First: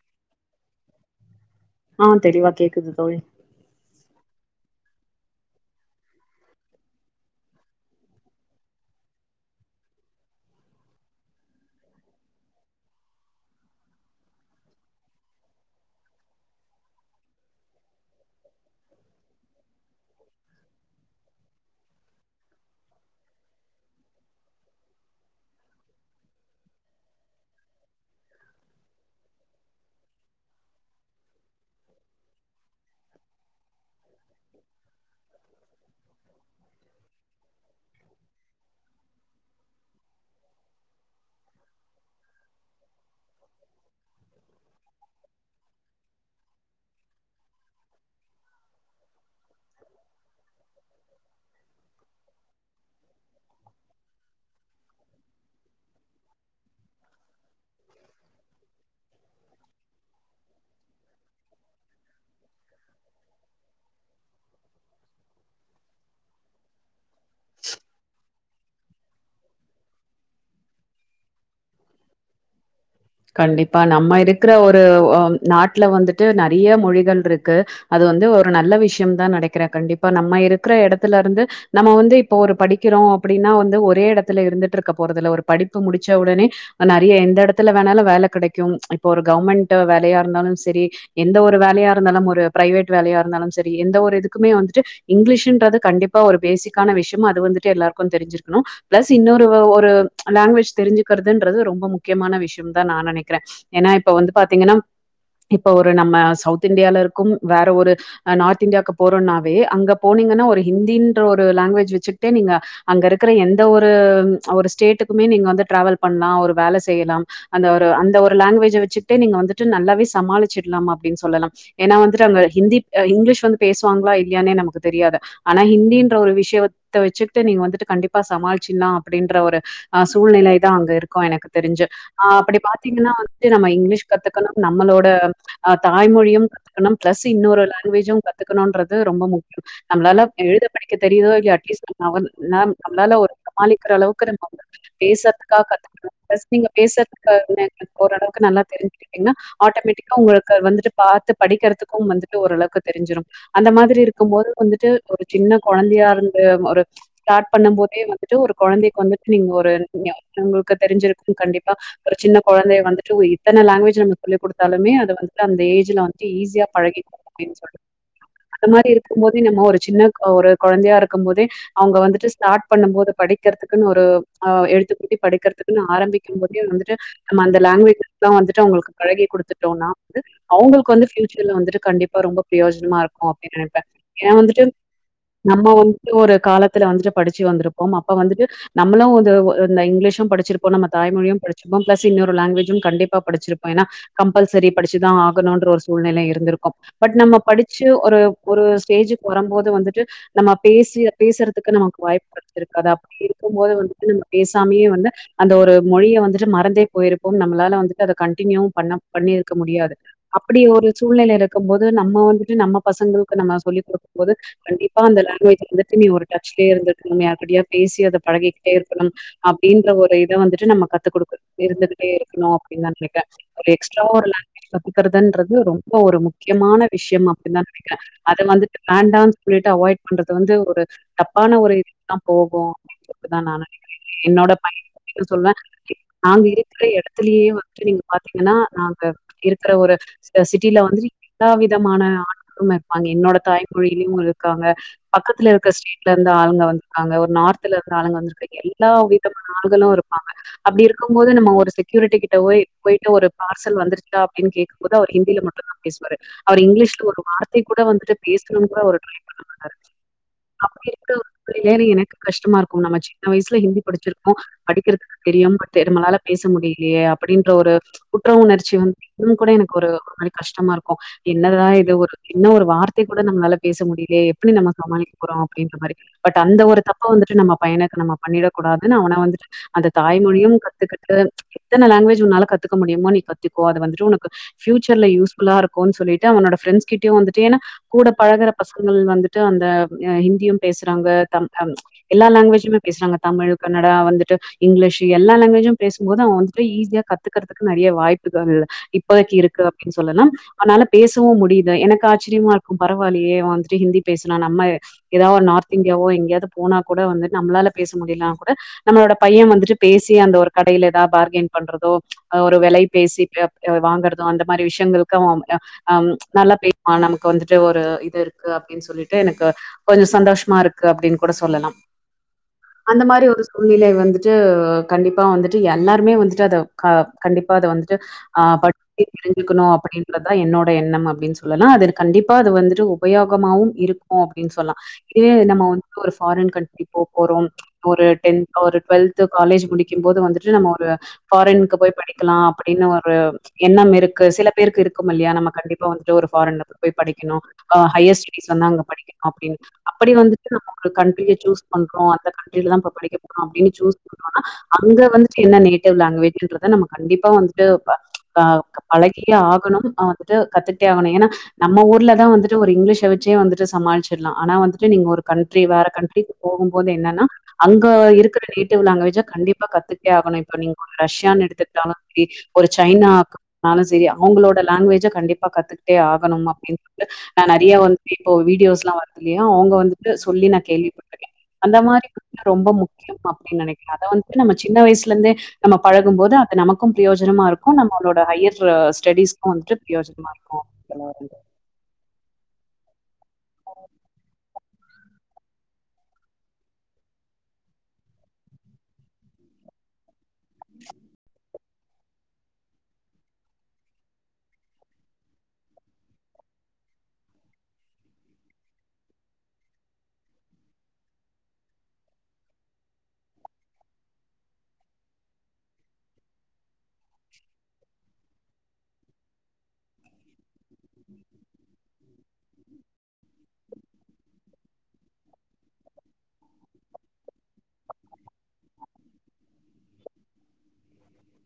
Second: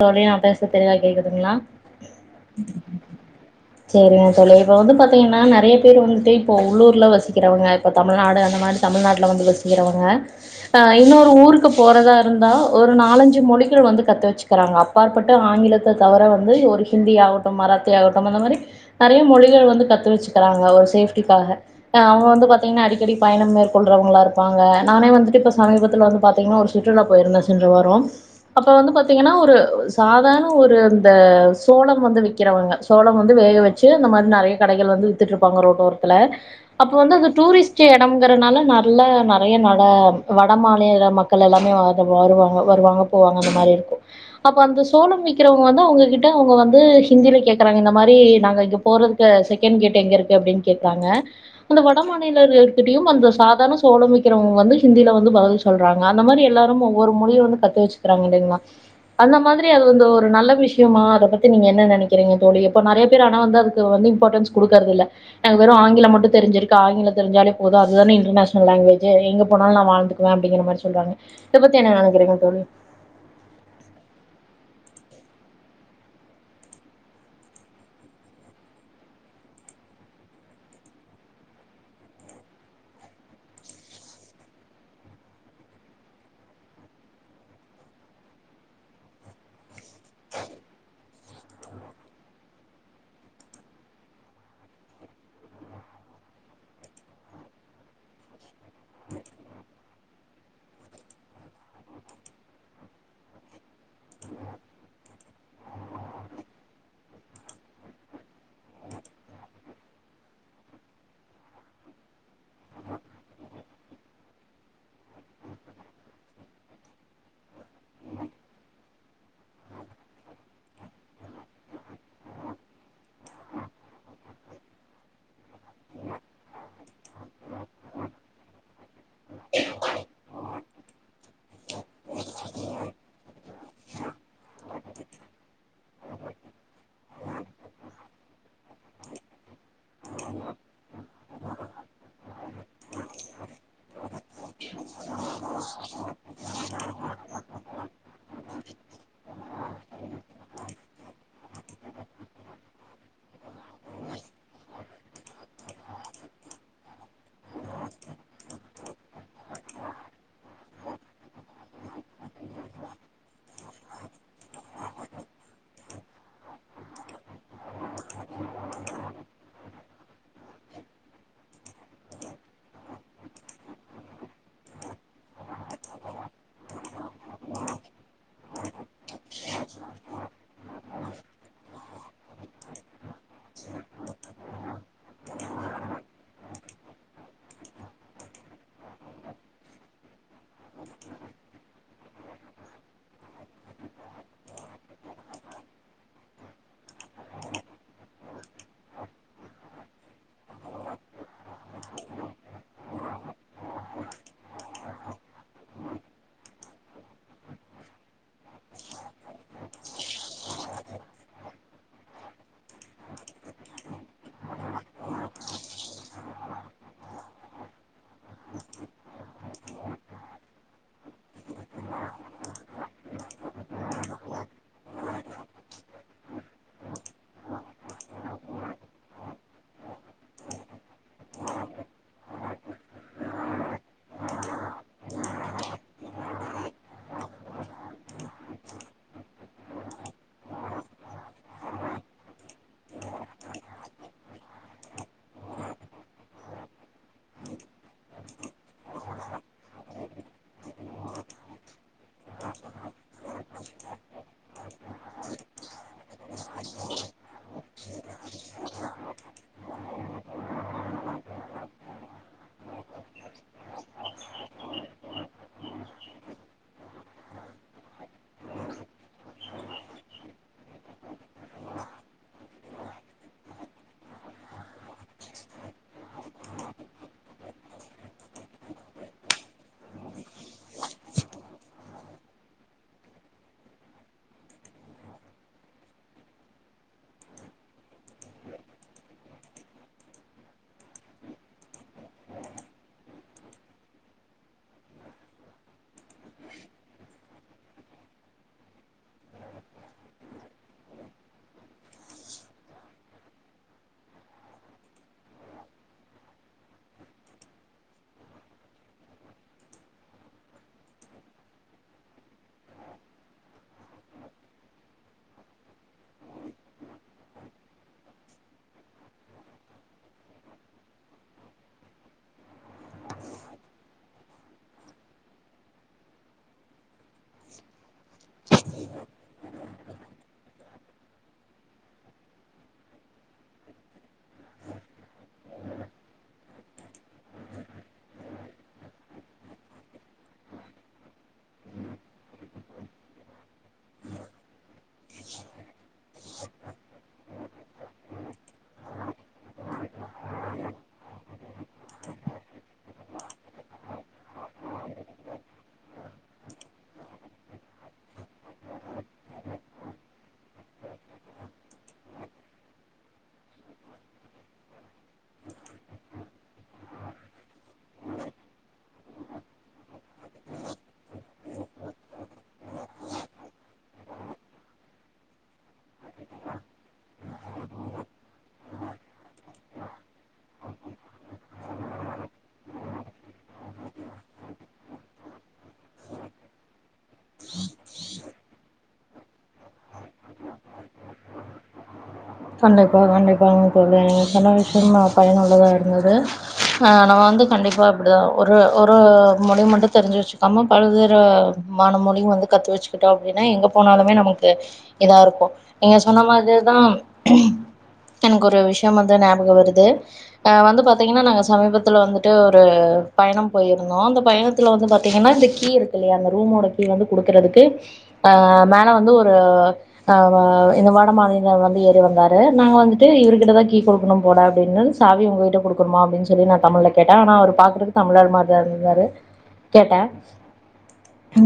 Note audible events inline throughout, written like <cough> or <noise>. தோழி நா பேச தெரிவா கேக்குதுங்களா ஆ தெளிவா கேக்குது தோழி சேரி தோழி இப்ப வந்து பாத்தீங்கன்னா நெறைய பேர் வந்துட்டு இப்போ உள்ளூர்ல வசிக்கிறவங்க இப்ப தமிழ்நாடு அந்த மாரி தமிழ்நாட்டுல வந்து வசிக்கிறவங்க இன்னொரு ஊருக்கு போறதா இருந்தா ஒரு நாலஞ்சு மொழிகள் வந்து கத்து வச்சு க்றாங்க அப்பாற்பட்டு ஆங்கிலத்த தவிர வந்து ஒரு ஹிந்தி ஆகட்டு மராத்தி ஆகட்டு அந்த மாரி நெறைய மொழிகள் வந்து கத்து வச்சுக்கிறாங்க ஒரு சேஃப்டிக்காக அவுங்க வந்து பாத்தீங்கன்னா அடிக்கடி பயண மேற்கொள்றவங்களா இருப்பாங்க நானே வந்துட்டு இப்ப சமீபத்துல வந்து பாத்தீங்கன்னா ஒரு சுற்றுலா போயிருந்தே சென்று வார அப்ப வந்து பாத் பாத்தீங்கன்னா ஒரு சாதாரண ஒரு இந்த சோள வந்து விக்கிறவங்க சோளம் வந்து வேக வச்சு அந்த மாரி நெறைய கடைகள் வந்து விட்டு இருப்பாங்க ரோட் இப்ப ஒருத்துல அப்ப வந்து அந்த டூரிஸ்ட் எடம்ங்கறனால நல்ல நெறைய நட வட மாநில மக்கள் எல்லாமே வருவாங்க வருவாங்க போவாங்க அந்த மாரி இருக்கு அப்ப அந்த சோளம் விக்கிறவங்க வந்து அவுங்ககிட்ட அவுங்க வந்து ஹிந்தில கேக்குறாங்க இந்த மாரி நாங்க இங்க போறதுக்கு செகண்ட் கேட் எங்க இருக்கு அப்டின்னு கேக்குறாங்க அந்த வட மாநில இருக்கிட்டயு அந்த சாதாரண சோள விக்கிறவங்க வந்து ஹிந்தியில வந்து பதில் சொல்றாங்க அந்த மாரி எல்லாரு ஒவ்வொரு மொழியும் வந்து கத்து வச்சுக்கிறாங்க இல்லிங்கா அந்த மாதிரி அது வந்து ஒரு நல்ல விஷ்யமா அத பத்தி நீங்க என்ன நெனைக்கிறீங்க தோழி இப்போ நெறைய பேர் ஆனா வந்து அதுக்கு வந்து இம்பார்ட்டன்ஸ் குடுக்குறது இல்ல நாங்க வெறு ஆங்கில மட்டு தெரிஞ்சிருக்கு ஆங்கில தெரிஞ்சாலே போது அதுதானே இன்டர்நேஷனல் லாங்குவேஜ் எங்க போனாலு நா வாழ்ந்துக்குவே அப்டிங்கிற மாரி சொல்றாங்க இத பத்தி என்ன நெனைக்கிறிங்க தோழி கண்டிப்பா நம்ம இருக்குற ஒரு நாட்டுல வந்துட்டு நெறைய மொழிகள் இருக்கு அது வந்து ஒரு நல்ல விஷ்யதா நெனைக்கிறே கண்டிப்பா நம்ம இருக்கிற எடத்துல இருந்து நம்ம வந்து இப்போ ஒரு படிக்கிறோ அப்டின்னா வந்து ஒரே எடத்துல இருந்துட்டு இருக்க போறதுல ஒரு படிப்பு முடிச்ச உடனே நெறைய எந்த எடத்துல வேணாலு வேல கெடைக்கு இப்போ ஒரு கவ்மெண்ட் ட்டு வெலையா இருந்தாலு செரி எந்த ஒரு வேலையா இருந்தாலு ஒரு பிரைவேட் வேலையா இருந்தாலு செரி எந்த ஒரு இதுக்குமே வந்துட்டு இங்கிலீஷ்ன்றது கண்டிப்பா ஒரு பேசிக்கான விஷயமு அது வந்துட்டு எல்லாருக்கு தெரிஞ்சிருக்கணு பிளஸ் இன்னொரு ஒரு லாங்குவேஜ் தெரிஞ்சுக்கிறதுன்றது ரொம்ப முக்கியமான விஷய இருந்தா நா நெனைக்கிறே ஏன்னா இப்ப வந்து பாத்தீங்கன்னா இப்ப ஒரு நம்ம சவுத் இண்டியால இருக்கு வேற ஒரு நார்த் இண்டியாக்கு போறோம்னாவே அங்க போனீங்கன்னா ஒரு ஹிந்தின்ற ஒரு லாங்குவேஜ் வச்சுட்டே நீங்க அங்க இருக்குற எந்த ஒரு ஒரு ஸ்டேட்டுக்குமே நீங்க வந்து டிராவல் பண்ணலா ஒரு வேல செய்யலா அந்த ஒரு அந்த ஒரு லாங்குவேஜ வச்சுக்கிட்டே நீங்க வந்துட்டு நல்லாவே சமாளிச்சிடலாமா அப்படின்னு சொல்லலா ஏன்னா வந்துட்டு அங்க ஹிந்தி இங்கிலீஷ் வந்து பேசுவாங்களா இல்லையானே நமக்கு தெரியாது ஆனா ஹிந்தின்ற ஒரு விஷயத்த வச்சுக்கிட்டு நீங்க வந்துட்டு கண்டிப்பா சமாளிச்சிடலா அப்படின்ற ஒரு அ சூழ்நில தா அங்க இருக்கு எனக்கு தெரிஞ்சு ஆ அப்படி பாத்தீங்கன்னா வந்துட்டு நம்ம இங்கிலீஷ் கத்துக்கணு நம்மளோட அ தாய்மொழியு கத்துக்கணு பிளஸ் இன்னொரு லாங்குவேஜு கத்துக்கணும்ன்றது ரொம்ப முக்கிய நம்மளால எழுத படிக்க தெரியுதோ இல்ல அட்லீஸ்ட் நம்மால ஒரு சமாளிக்கிற அளவுக்கு நம்ம பேசறதுக்காக கத்துக்கணு ப்ளஸ் நீங்க பேசறதுக்குக் ஓரளவுக்கு நல்லா தெரிஞ்சக்கீங்கன்னா ஆட்டோமேட்டிக்கா உங்களுக்கு வந்துட்டு பாத்து படிக்கிறதுக்கு வந்துட்டு ஓரளவுக்கு தெரிஞ்சிரு அந்த மாதிரி இருக்கும் போது வந்துட்டு ஒரு சின்ன குழந்தையா இருந்து ஒரு ஸ்டார்ட் பண்ணும் போதே வந்துட்டு ஒரு குழந்தைக்கு வந்துட்டு நீங்க ஒரு உங்களுக்கு தெரிஞ்சிருக்கு கண்டிப்பா ஒரு சின்ன குழந்தைய வந்துட்டு இத்தன லாங்குவேஜ நம்ம சொல்லிக் குடுத்தாலுமே அதது வந்துட்டு அந்த ஏஜ்ல வந்துட்டு ஈஸியா பழகிக்கு அப்படின்னு சொ அந்த மாரி இருக்கும் போதே நம்ம ஒரு சின்ன ஒரு குழந்தையா இருக்கும் போதே அவங்க வந்துட்டு ஸ்டார்ட் பண்ணும் போது படிக்கிறதுக்குன்னு ஒரு ஆ எழுத்துக்கூட்டி படிக்கிறதுக்குன்னு ஆரம்பிப் <unintelligible> வந்துட்டு நம்ம அந்த லாங்வேஜ்தா வந்துட்டு அவங்களுக்கு பழகி குடுத்துட்டோம்னா வந்து அவங்களுக்கு வந்து ஃபியூச்சர்ல வந்துட்டு கண்டிப்பா ரொம்ப பிரயோஜனமா இருக்கு அப்படின்னு நனைப்பே ஏன்னா வந்துட்டு நம்ம வந்துட்டு ஒரு காலத்துல வந்துட்டு படிச்சு வந்திருப்போ அப்ப வந்துட்டு நம்மளு வ இங்கிலீஷு படிச்சிருப்போ நம்ம தாய்மொழியு படிச்சிருப்போ பிளஸ் இன்னொரு லாங்குவேஜு கண்டிப்பா படிச்சிருப்போ ஏன்னா கம்பல்சரி படிச்சுதா ஆகணும்ன்ற ஒரு சூழ்நிலை இருந்திருக்கு பட் நம்ம படிச்சு ஒரு ஒரு ஸ்டேஜுக்கு வரும் போது வந்துட்டு நம்ம பேசி பேசுறதுக்கு நமக்கு வாய்ப்பு கடச்சிருக்காதா அப்படி இருக்கும் போது வந்துட்டு நம்ம பேசாமே வந்து அந்த ஒரு மொழிய வந்துட்டு மறந்தே போயிருப்போ நம்மளால வந்துட்டு அத கண்டினியுவு பண்ண பண்ணி இருக்க முடியாது அப்படி ஒரு சூழ்நிலை இருக்கும் போது நம்ம வந்துட்டு நம்ம பசங்களுக்கு நம்ம சொல்லிக் கொடுக்கும் போது கண்டிப்பா அந்த லாங்வேஜ் வந்துட்டு நீ ஒரு டச்சல இருந்துருக்கணுமே அப்படியா பேசி அத பழகிக்கிட்டே இருக்கணு அப்படின்ற ஒரு இத வந்துட் ட்டு நம்ம கத்துகுடுக் இருந்துககட்டே இருக்கணு அப்டின்னுா கேட்டே எக்ஸ்ட்ராவா ஒரு லாங்வேஜ் கத்துக்கறதுன்றது ரொம்ப ஒரு முக்கியமான விஷயம் அப்படின்னு தா நனைக்கே அத வந்து வேன்டானு சொல்லிட்டு அவாய்ட் பண்றது வந்து ஒரு தப்பான ஒரு இதுதா போகு அப்பதா நா நனக்கே என்னோட பய <unintelligible> நாங்க இருக்கிற எடத்தலயே வந்துட்டு நீங்க பாத்தீங்கன்னா நாங்க இருக்கிற ஒரு சிட்டில வந்துட்டு எல்லா விதமான ஆட்களு இருப்பாங்க என்னோட தாய்மொழியிலு இருக்காங்க பக்கத்துல இருக்கிற ஸ்டேட்ல இருந்து ஆளுங்க வந்திருக்காங்க ஒரு நார்தல இருந்து ஆளுங்க விருக்காங்க எல்லா விதமான ஆள்களு இரு பாங்க அப்படி இருக்கும் போது நம்ம ஒரு செக்யூரிட்டி கிட்ட போய் போயிட்டு ஒரு பார்சல் வந்துருச்சா அப்படின்னு கேக்கும் போது அவர் ஹிந்தில மட்டுந்தா பேசுவாரு அவர் இங்கிலீஷ்ல ஒரு வார்த்தை கூட வந்துட்டு பேசணும்னு கூட பண்ண <unintelligible> அப்படி இரு ஒரு எனக்கு கஷ்டமா இருக்கு நம்ம சின்ன வயசுல ஹிந்தி படிச்சிருக்கோ படிக்கிறதுக்கு தெரியு பட் நம்மளால பேச முடியலையே அப்படின்ற ஒரு குற்ற உணர்ச்சி வந்து இன்னு கூட எனக்கு ஒரு மாரி கஷ்டமா இருக்கு என்னதா இது ஒரு என்ன ஒரு வார்த்தை கூட நம்மளால பேச முடியலையே எப்படி நம்ம சமாளிக்க போறோ அப்படின்ற மாரி பட் அந்த ஒரு தப்ப வந்துட்டு நம்ம பையனுக்கு நம்ம பண்ணிடக் கூடாதுன்னு அவன வந்துட்டு அந்த தாய்மொழியு கத்துக்கிட்டு எத்தன லாங்குவேஜ் உன்னால கத்துக்க முடியுமோ நீ கத்துக்கோ அது வந்துட்டு உனக்கு ஃபியூச்சர்ல யூஸ்ஃபுல்லா இருக்குன் சொல்லிட்டு அவனோட ஃப்ரெண்ஸ் கிட்டயு வந்துட்டு ஏன்னா கூட பழகுற பசங்கள் வந்துட்டு அந்த ஆ ஹிந்தியு பேசுறாங்க த ஆ எல்லா லாங்குவேஜுமே பேசுறாங்க தமிழ் கன்னடா வந்துட்டு இங்கிலீஷு எல்லா லாங்குவேஜும் பேசும்போது அவ வந்துட்டு ஈஸியா கத் த்துக்கறதுக்கு நறையா வாய்ப்புகள் இப்போதைக்கு இருக்கு அப்படின்னு சொல்லலா அதனால பேசவு முடியுது எனக்கு ஆச்சரியமா இருக்கு பரவாயில்லயே இவ வந்துட்டு ஹிந்தி பேசலா நம்ம ஏதாவது நார்த் இந்தியாவோ எங்கேயாவது போனா கூட வந்து நம்மளால பேச முடியலானா கூட நம்மளோட பையன் வந்துட்டு பேசி அந்த ஒரு கடையில ஏதாவது பார்கைன் பண்றதோ ஒரு விலை பேசி வாங்கறதோ அந்த மாரி விஷயங்களுக்கு நல்லா பேச நமக்கு வந்துட்டு ஒரு இது இருக்கு அப்படின்னு சொல்லிட்டு எனக்கு கொஞ்ச சந்தோஷமா இருக்கு அப்படின்னு கூட சொல்லலா அந்த மாரி ஒரு சூழ்நிலை வந்து ஞ்சு கண்டிப்பா வந்துட்டு எல்லாருமே வந்துட்டு அத க கண்டிப்பா அத வந்துட்டு ஆ பட்டக தெரிஞ்சுக்கணு அப்படின்றதுதா என்னோட எண்ணம் அப்டினு சொல்லலா அத கண்டிப்பாது வந்துட்டு உபயோகமாவு இருக்கு அப்டினு சொல்ல இதே நம்ம வந்து ஒரு ஃபாரின் கன்ட்ரி போறோ ஒரு டென்த் ஒரு ட்வெல்த் து காலேஜ் முடிக்குபோது வந்துட்டு நம்ம ஒரு ஃபாரினுக் போய் படிக்கலா அப்படின்னு ஒரு எண்ணம் இருக்கு சில பேருக்கு இருக்கு இல்லையா நம்ம கண்டிப்பா வன்ட்டு ஒருஃபாரின் நம்ம போய் படிக்கணு ஆ ஹையர் ஸ்டடீஸ் வந்து அங்க படிக்கணு அப்டின்னு அப்படி வந்துட்டு நம்ம ஒரு கண்ட்ரிய சூஸ் பண்றோ அந்த கண்ட்ரிலதா இப படிக்க போறோ அப்டின்னு சூஸ் அங்க வந்துட்டு என்ன நேட்டிவ் லாங்குவேஜ்ன்றத நம்ம கண்டிப்பா வந்துட்டு ஆ பழகிய ஆகணு ஆ வந்துட்டு கத்துட்டே ஆகணு ஏன்னா நம்ம ஊர்லதா வந்துட்டு ஒரு இங்கிலீஷ வச்சே வந்துட்டு சமாளிச்சிர்லா ஆனா வந்துட்டு நீங்க ஒரு கண்ட்ரி வேற கண்ட்ரிக்கு போகும் போது என்னன்னா அங்க இருக்கிற நே டிவ் லேங்வேஜ கண்டிப்பா கத்துக்டே ஆகணும்ங்க ரஷ்ய எடுத்துக்டாலு சரி ஒரு சைனா சரி அவங்களோட லாங்வேஜ கண்டிப்பா கத்துக் க்டேஆகணு அப்படின்னு சொல்ட்டு நா நறைய வந்துட்டு இப்போ வீடியோஸ்லா வரது இலையா அவங்க வந்துட்டு சொல்லி நா கேள்விப்பட்டிருக்கே அந்த மாரி <unintelligible> ரொம்ப முக்கியம் அப்டின்னு நனைக்கிறே அத வந்துட்டு நம்ம சின்ன வயசுல இருந்தே நம்ம பழகும் போது அது நமக்கும் பிரயோஜனமா இருக்கு நம்மளோட ஹையர் ஸ்டடிஸ்க்கு வந்துட்டு பிரயோஜனமா இருக்குனு சொல்ல வரே தோழி கண்டிப்பா கண்டிப் <inaudible> <unintelligible> பயனுள்ளதா இருந்தது ஆ நா வந்து கண்டிப்பா இப்படிதா ஒரு ஒரு மொழி மட்டு தெரிஞ்சு வச்சுக்காம பல்வேறு மான மொழி வந்து கத்து வச்சுக்கிட்டோ அப்படின்னா எங்க போனாலுமே நமக்கு இதா இருக்கு நீங்க சொன்ன மாதிர்தா எனக்கு ஒரு விஷயம் வந்து ஞாபக வருது அ வந்து பாத்தீங்கனா நா சமீபத்துல வந்துட்டு ஒரு பயணம் போயிருந்தோ அந்த பயணத்துல வந்து பா்த்தீங்கன்னா இந்த கீ இருக்கு இல்லையா அந்த ரூமோட கீ வந்து குடுக்கறதுக்கு ஆ மேல வந்து ஒரு ஆ ஆ இந்த வட மாநல வந்து வந்தாரு நாங்க வந்துட்டு இவர் கிட்ட தா கீ குடுக்கனு போல அப்டின்னு சாவி உங்ககிட்ட குடுக்கனுமா அப்டின் சொல்லி நா தமிழ்ல கேட்டே ஆனா அவர் பாக்ரக்கு தமிழால் மாத்ரி தா இருந்தாரு கேட்டே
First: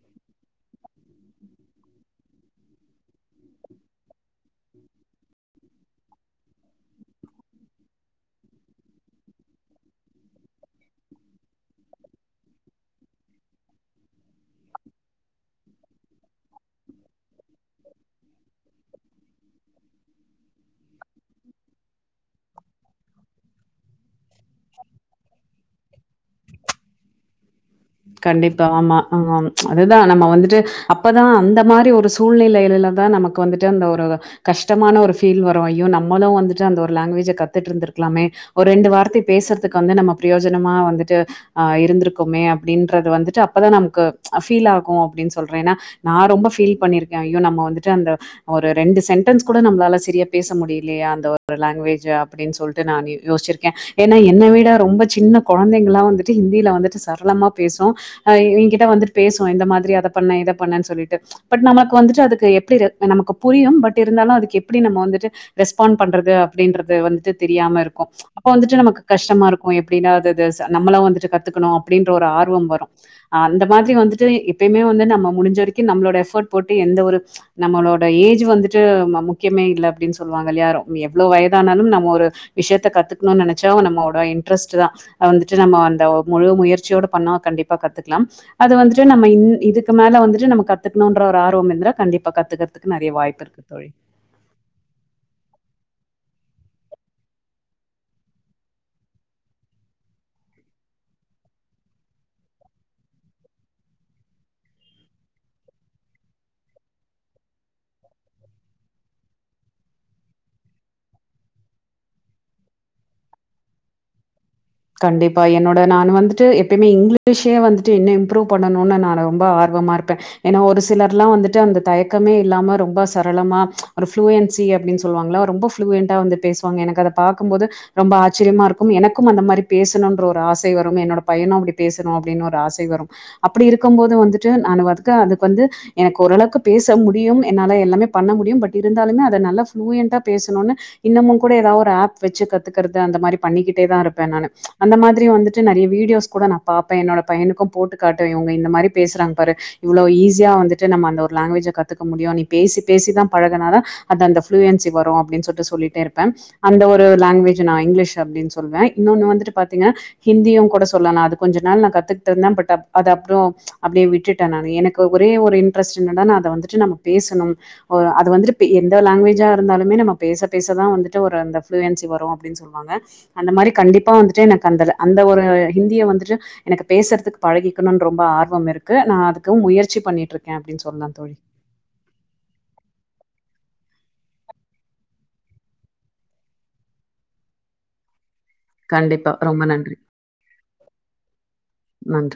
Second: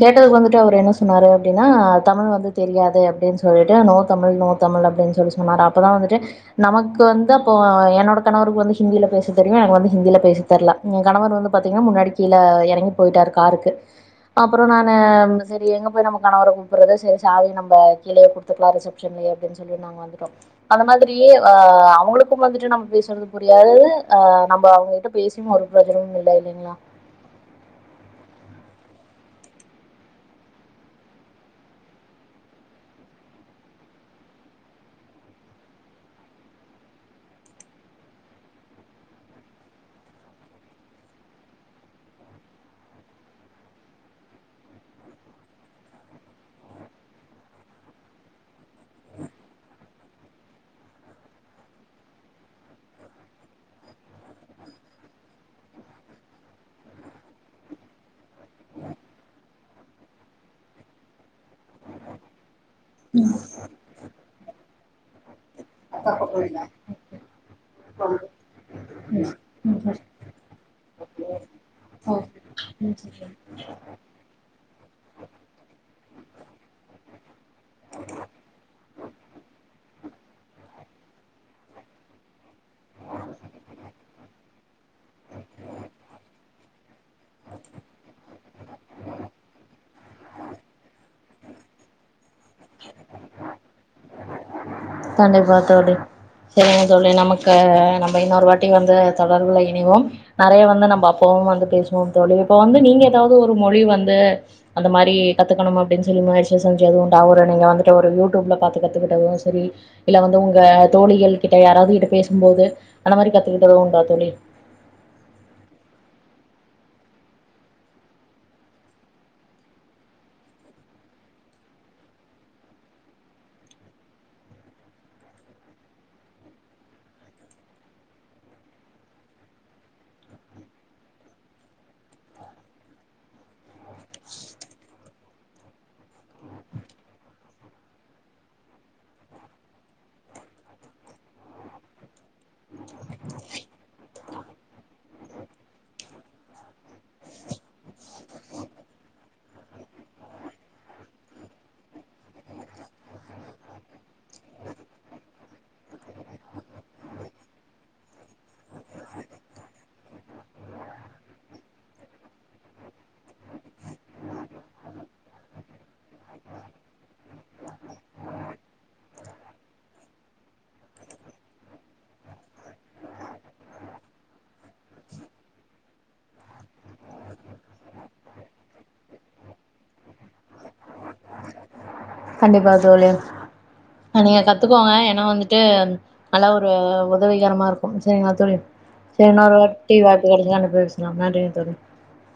கேட்டதுக்கு வந்துட்டு அவர் என்ன சொன்னாரு அப்படினா தமிழ் வந்து தெரியாது அப்படின் சொல்லிட்டு நோ தமிழ் நோ தமிழ் அப்படின்னு சொல்லிச்சி அமாரா அப்போதா வந்துட்டு நமக்கு வந்து அப்போ என்னோட கணவருக்கு வந்து ஹிந்தியில பேசித் தெரியு எனக்கு வந்து ஹிந்தியில பேச தெர்ல எ கணவர் வந்து பாத்தீங்கன்னா முன்னாடி கீழ எறங்கி போயிட்டாரு காருக்கு அப்புறோ நானு சரி எங்க போய் நம்ம கணவர கூப்பிட்றது சரி சாவிய நம்ம கீழயே கொடுத்துர்லா ரிசெப்ஷன்லயே அப்படின் சொல்லிட்னாங்க வந்து அந்த மாதிரி அ அவங்களுக்கு வந்துட்டு நம்ம பேசுறது புரியாது அ நம்ம அவங்ககிட்ட பேசி ஒரு பிரோஜ்னமு இல்ல இல்லைங்ளா கண்டிப்பா ஆமா ஆஹ அதுதா நம்ம வந்துட்டு அப்பதா அந்த மாரி ஒரு சூழ்நிலையிலதா நமக்கு வந்துட்டு அந்த ஒரு கஷ்டமான ஒரு ஃபீல் வரு ஐயோ நம்மளு வந்துட்டு அந்த ஒரு லாங்குவேஜ கத்துட்ருந்திருக்கலாமே ஒரு ரெண்டு வார்த்தை பேசுறதுக்கு வந்து நம்ம பிரயோஜனமா வந்துட்டு ஆ இருந்திருக்குமே அப்படின்றது வந்துட்டு அப்பதா நமக்கு ஃபீல் ஆகு அப்படின்னு சொல்றே ஏன்னா நா ரொம்ப ஃபீல் பண்ணியிருக்கே ஐயோ நம்ம வந்துட்டு அந்த ஆ ஒரு ரெண்டு சென்டன்ஸ் கூட நம்ளால சரியா பேச முடியலையா அந்த ஒரு லாங்வேஜ அப்படின் சொல்லிட்டு நா யோசிச்சிருக்கே ஏன்னா என்ன விட ரொம்ப சின்ன குழந்தைங்களா வந்துட்டு ஹிந்தியில வந்துட்டு சரளமா பேசு அ எ கிட்ட வந்து பேசு இந்த மாதிரி அத பண்ணு இத பண்ணு சொல்லிட்டு பட் நமக்கு வந்துட்டு அதுக்கு எ இப்பிடிரு நமக்கு புரியு பட் இருந்தாலு அதுக்கு எப் ப்பிடி நம்ம வந்துட்டு ரெஸ்பாண்ட் பண்றது அப்பிடின்றது வந்து தெரியாம இருக்கு அப்ப வந்துட்டு நமக்கு கஷ்டமா இருக்கு எப்பிடின்னா அது அதுஸ் நம்மளு வந்துட்டு கத்துக்கணு அப்பிடின்ற ஒரு ஆர் ரொம்பரோ ம் அந்த மாதிரி வந்துட்டு எப்பியமே வந்து நம்ம முடிஞ்ச வரைக்கு நம்மளோட எஃபட் போட்டு எந்த ஒரு நம்மளோட ஏஜ் வந்துட்டு முக்கியமே இல்ல அப்பிடின் சொ சொல்லுவாங்கல்யாரோ நீ எவ்ளோ வயதானாலு நம்ம ஒரு விஷியத்த கத்துக்ணுன் நெனச்சா நம்மோட இன்டரஸ்ட்தா வந்துட்டு நம்ம அந்த முழு முயற்சியோட பண்ணா கண்டிப்பா கத்துக்லாம் அது வந்துட்டு நம்ம இன் இதுக்கு மேல வந்துட்டு நம்ம கத்துக்கணுடற ஆர்வம் இருந்தா கண்டிப் இப்ப கத்துகற்த்துக்கு நெறைய வாய்ப்பு இருக்குத் தோழி கண்டிப்பா தோழி சேரிங்க தோழி நமக்கு நம்ம இன்னொரு வாட்டி வந்து தொடர்புல இணைவோம் நெறைய வந்து நம்ப அப்பவு வந்து பேசுவோ தோழி இப்ப வந்து நீங்க ஏதாவது ஒரு மொழி வந்து அந்த மாரி கத்துக்கணும் அப்பிடின் சொல்லி முயற்சி செஞ்சி அது உண்டா ஒரு நீங்க வந்துட்டு ஒரு யூடியூப்ல பாத்து கத்துக்கிட்டலும் சரி இல்ல வந்து உங்க தோழிகள் கிட்ட யாராவது கிட்ட பேசும்போது அந்த மாரி கத்துக்கிட்டது உண்டா தோழி கண்டிப்பா என்னோட நானு வந்துட்டு எப்பிமே இங்கிலீஷே வந்துட்டு இன்னே இம்ப்ரூவ் பண்ணனு நானு ரொம்ப ஆர்வமா இருப்பே ஏன்னா ஒரு சிலர்லா வந்துட்டு அந்த தயக்கமே இல்லாம ரொம்ப சரளமா ஒரு ஃப்ளூயன்சி அப்பிடின் சொல்லுவாங்களா ரொம்ப ஃபுளூயண்டா வந்து பேசுவாங்க எனக்கு அத பாக்கும் போது ரொம்ப ஆச்சரியமா இருக்கும் எனக்கும் அந்த மாரி பேசணுன்ற ஒரு ஆசை வரு என்னோட பையனு அப்பிடி பேசனு அப்பிடின்னு ஒரு ஆசை வரும் அப்பிடி இருக்கு போது வந்துட்டு நானு வதுக்க அதுக்கு வந்து எனக்கு ஓரளவுக்கு பேச முடியும் என்னால எல்லாமே பண்ண முடியும் பட் இருந்தாலுமே அத நல்லா ஃப்ளூயண்டட்டா பேசணுனு இன்னமும் கூட ஏதாவது ஒரு அஃப் வச்சி கத்துக்கறது அந்த மாரி பண்ணிக்கிட்டேதா இருப்பே நானு அந்த மாதிரி வந்துட்டு நெறைய வீடியோஸ் கூட நா பாப்பே என்னோட பையனுக்கும் போட்டுக் காட்டுவே இவுங்க இந்த மாரி பேசுறாங் பாரு இவ்ளோ ஈஸியா வந்துட்டு நம்ம அந்த ஒரு லங்குவேஜ கத்துக்க முடியு நீ பேசி பேசிதா பழகுனாதா அது அந்த ஃப்ளூயன்சி வரு அப்பிடின் சொல்லிட்டு சொல்லிட்டே இருப்பே அந்த ஒரு லங்குவேஜ் நா இங்கிலிஷ் அப்பிடின் சொல்வே இன்னொன்னு வந்துட்டு பாத்திங்க ஹிந்தியு கூட சொல்லலா அது கொஞ்ச நாள் நா கத்துக்கிட்டதுதா பட் அப் அத அப்ரோ அப்பிடியே விட்டுடேன்னானு எனக்கு ஒரே ஒரு இன்ட்ரெஸ்ட் என்னெனா நா அத வந்துட்டு நாம பேசனு ஓ அது வந்துட்டு பே எந்த லங்குவேஜா இருந்தாலுமே நம்ம பேச பேசதா வந்துட்டு ஒரு அந்த ஃப்புளுயன்ஸி வரு அப்பிடின் சொல்வாங்க அந்தமாரி கண்டிப்பா வந்து டே எனக்கு அந்தல அந்த ஒரு ஹிந்திய வந்துட்டு எனக்கு பேசறதுக்கு பழகிக்கணு ரொம்ப ஆர்வம் இருக்கு நா அதுக்கு முயற்சி பண்ணிட்ருக்கே அப்பிடின் சொல்லலா தோழி கண்டிப்பா தோழி அ நீங்க கத்துக்கோங்க ஏன்னா வந்துட்டு நல்லா ஒரு உதவிகரமா இருக்கு சேரிங்களா தோழி சேரி கண்டிப்பா. ரொம்ப நன்றி. இன்னொருவாட்டி வாய்ப்பு கெடைச்சானா நம பேசலா நன்றிங்க தோழி நன்றி.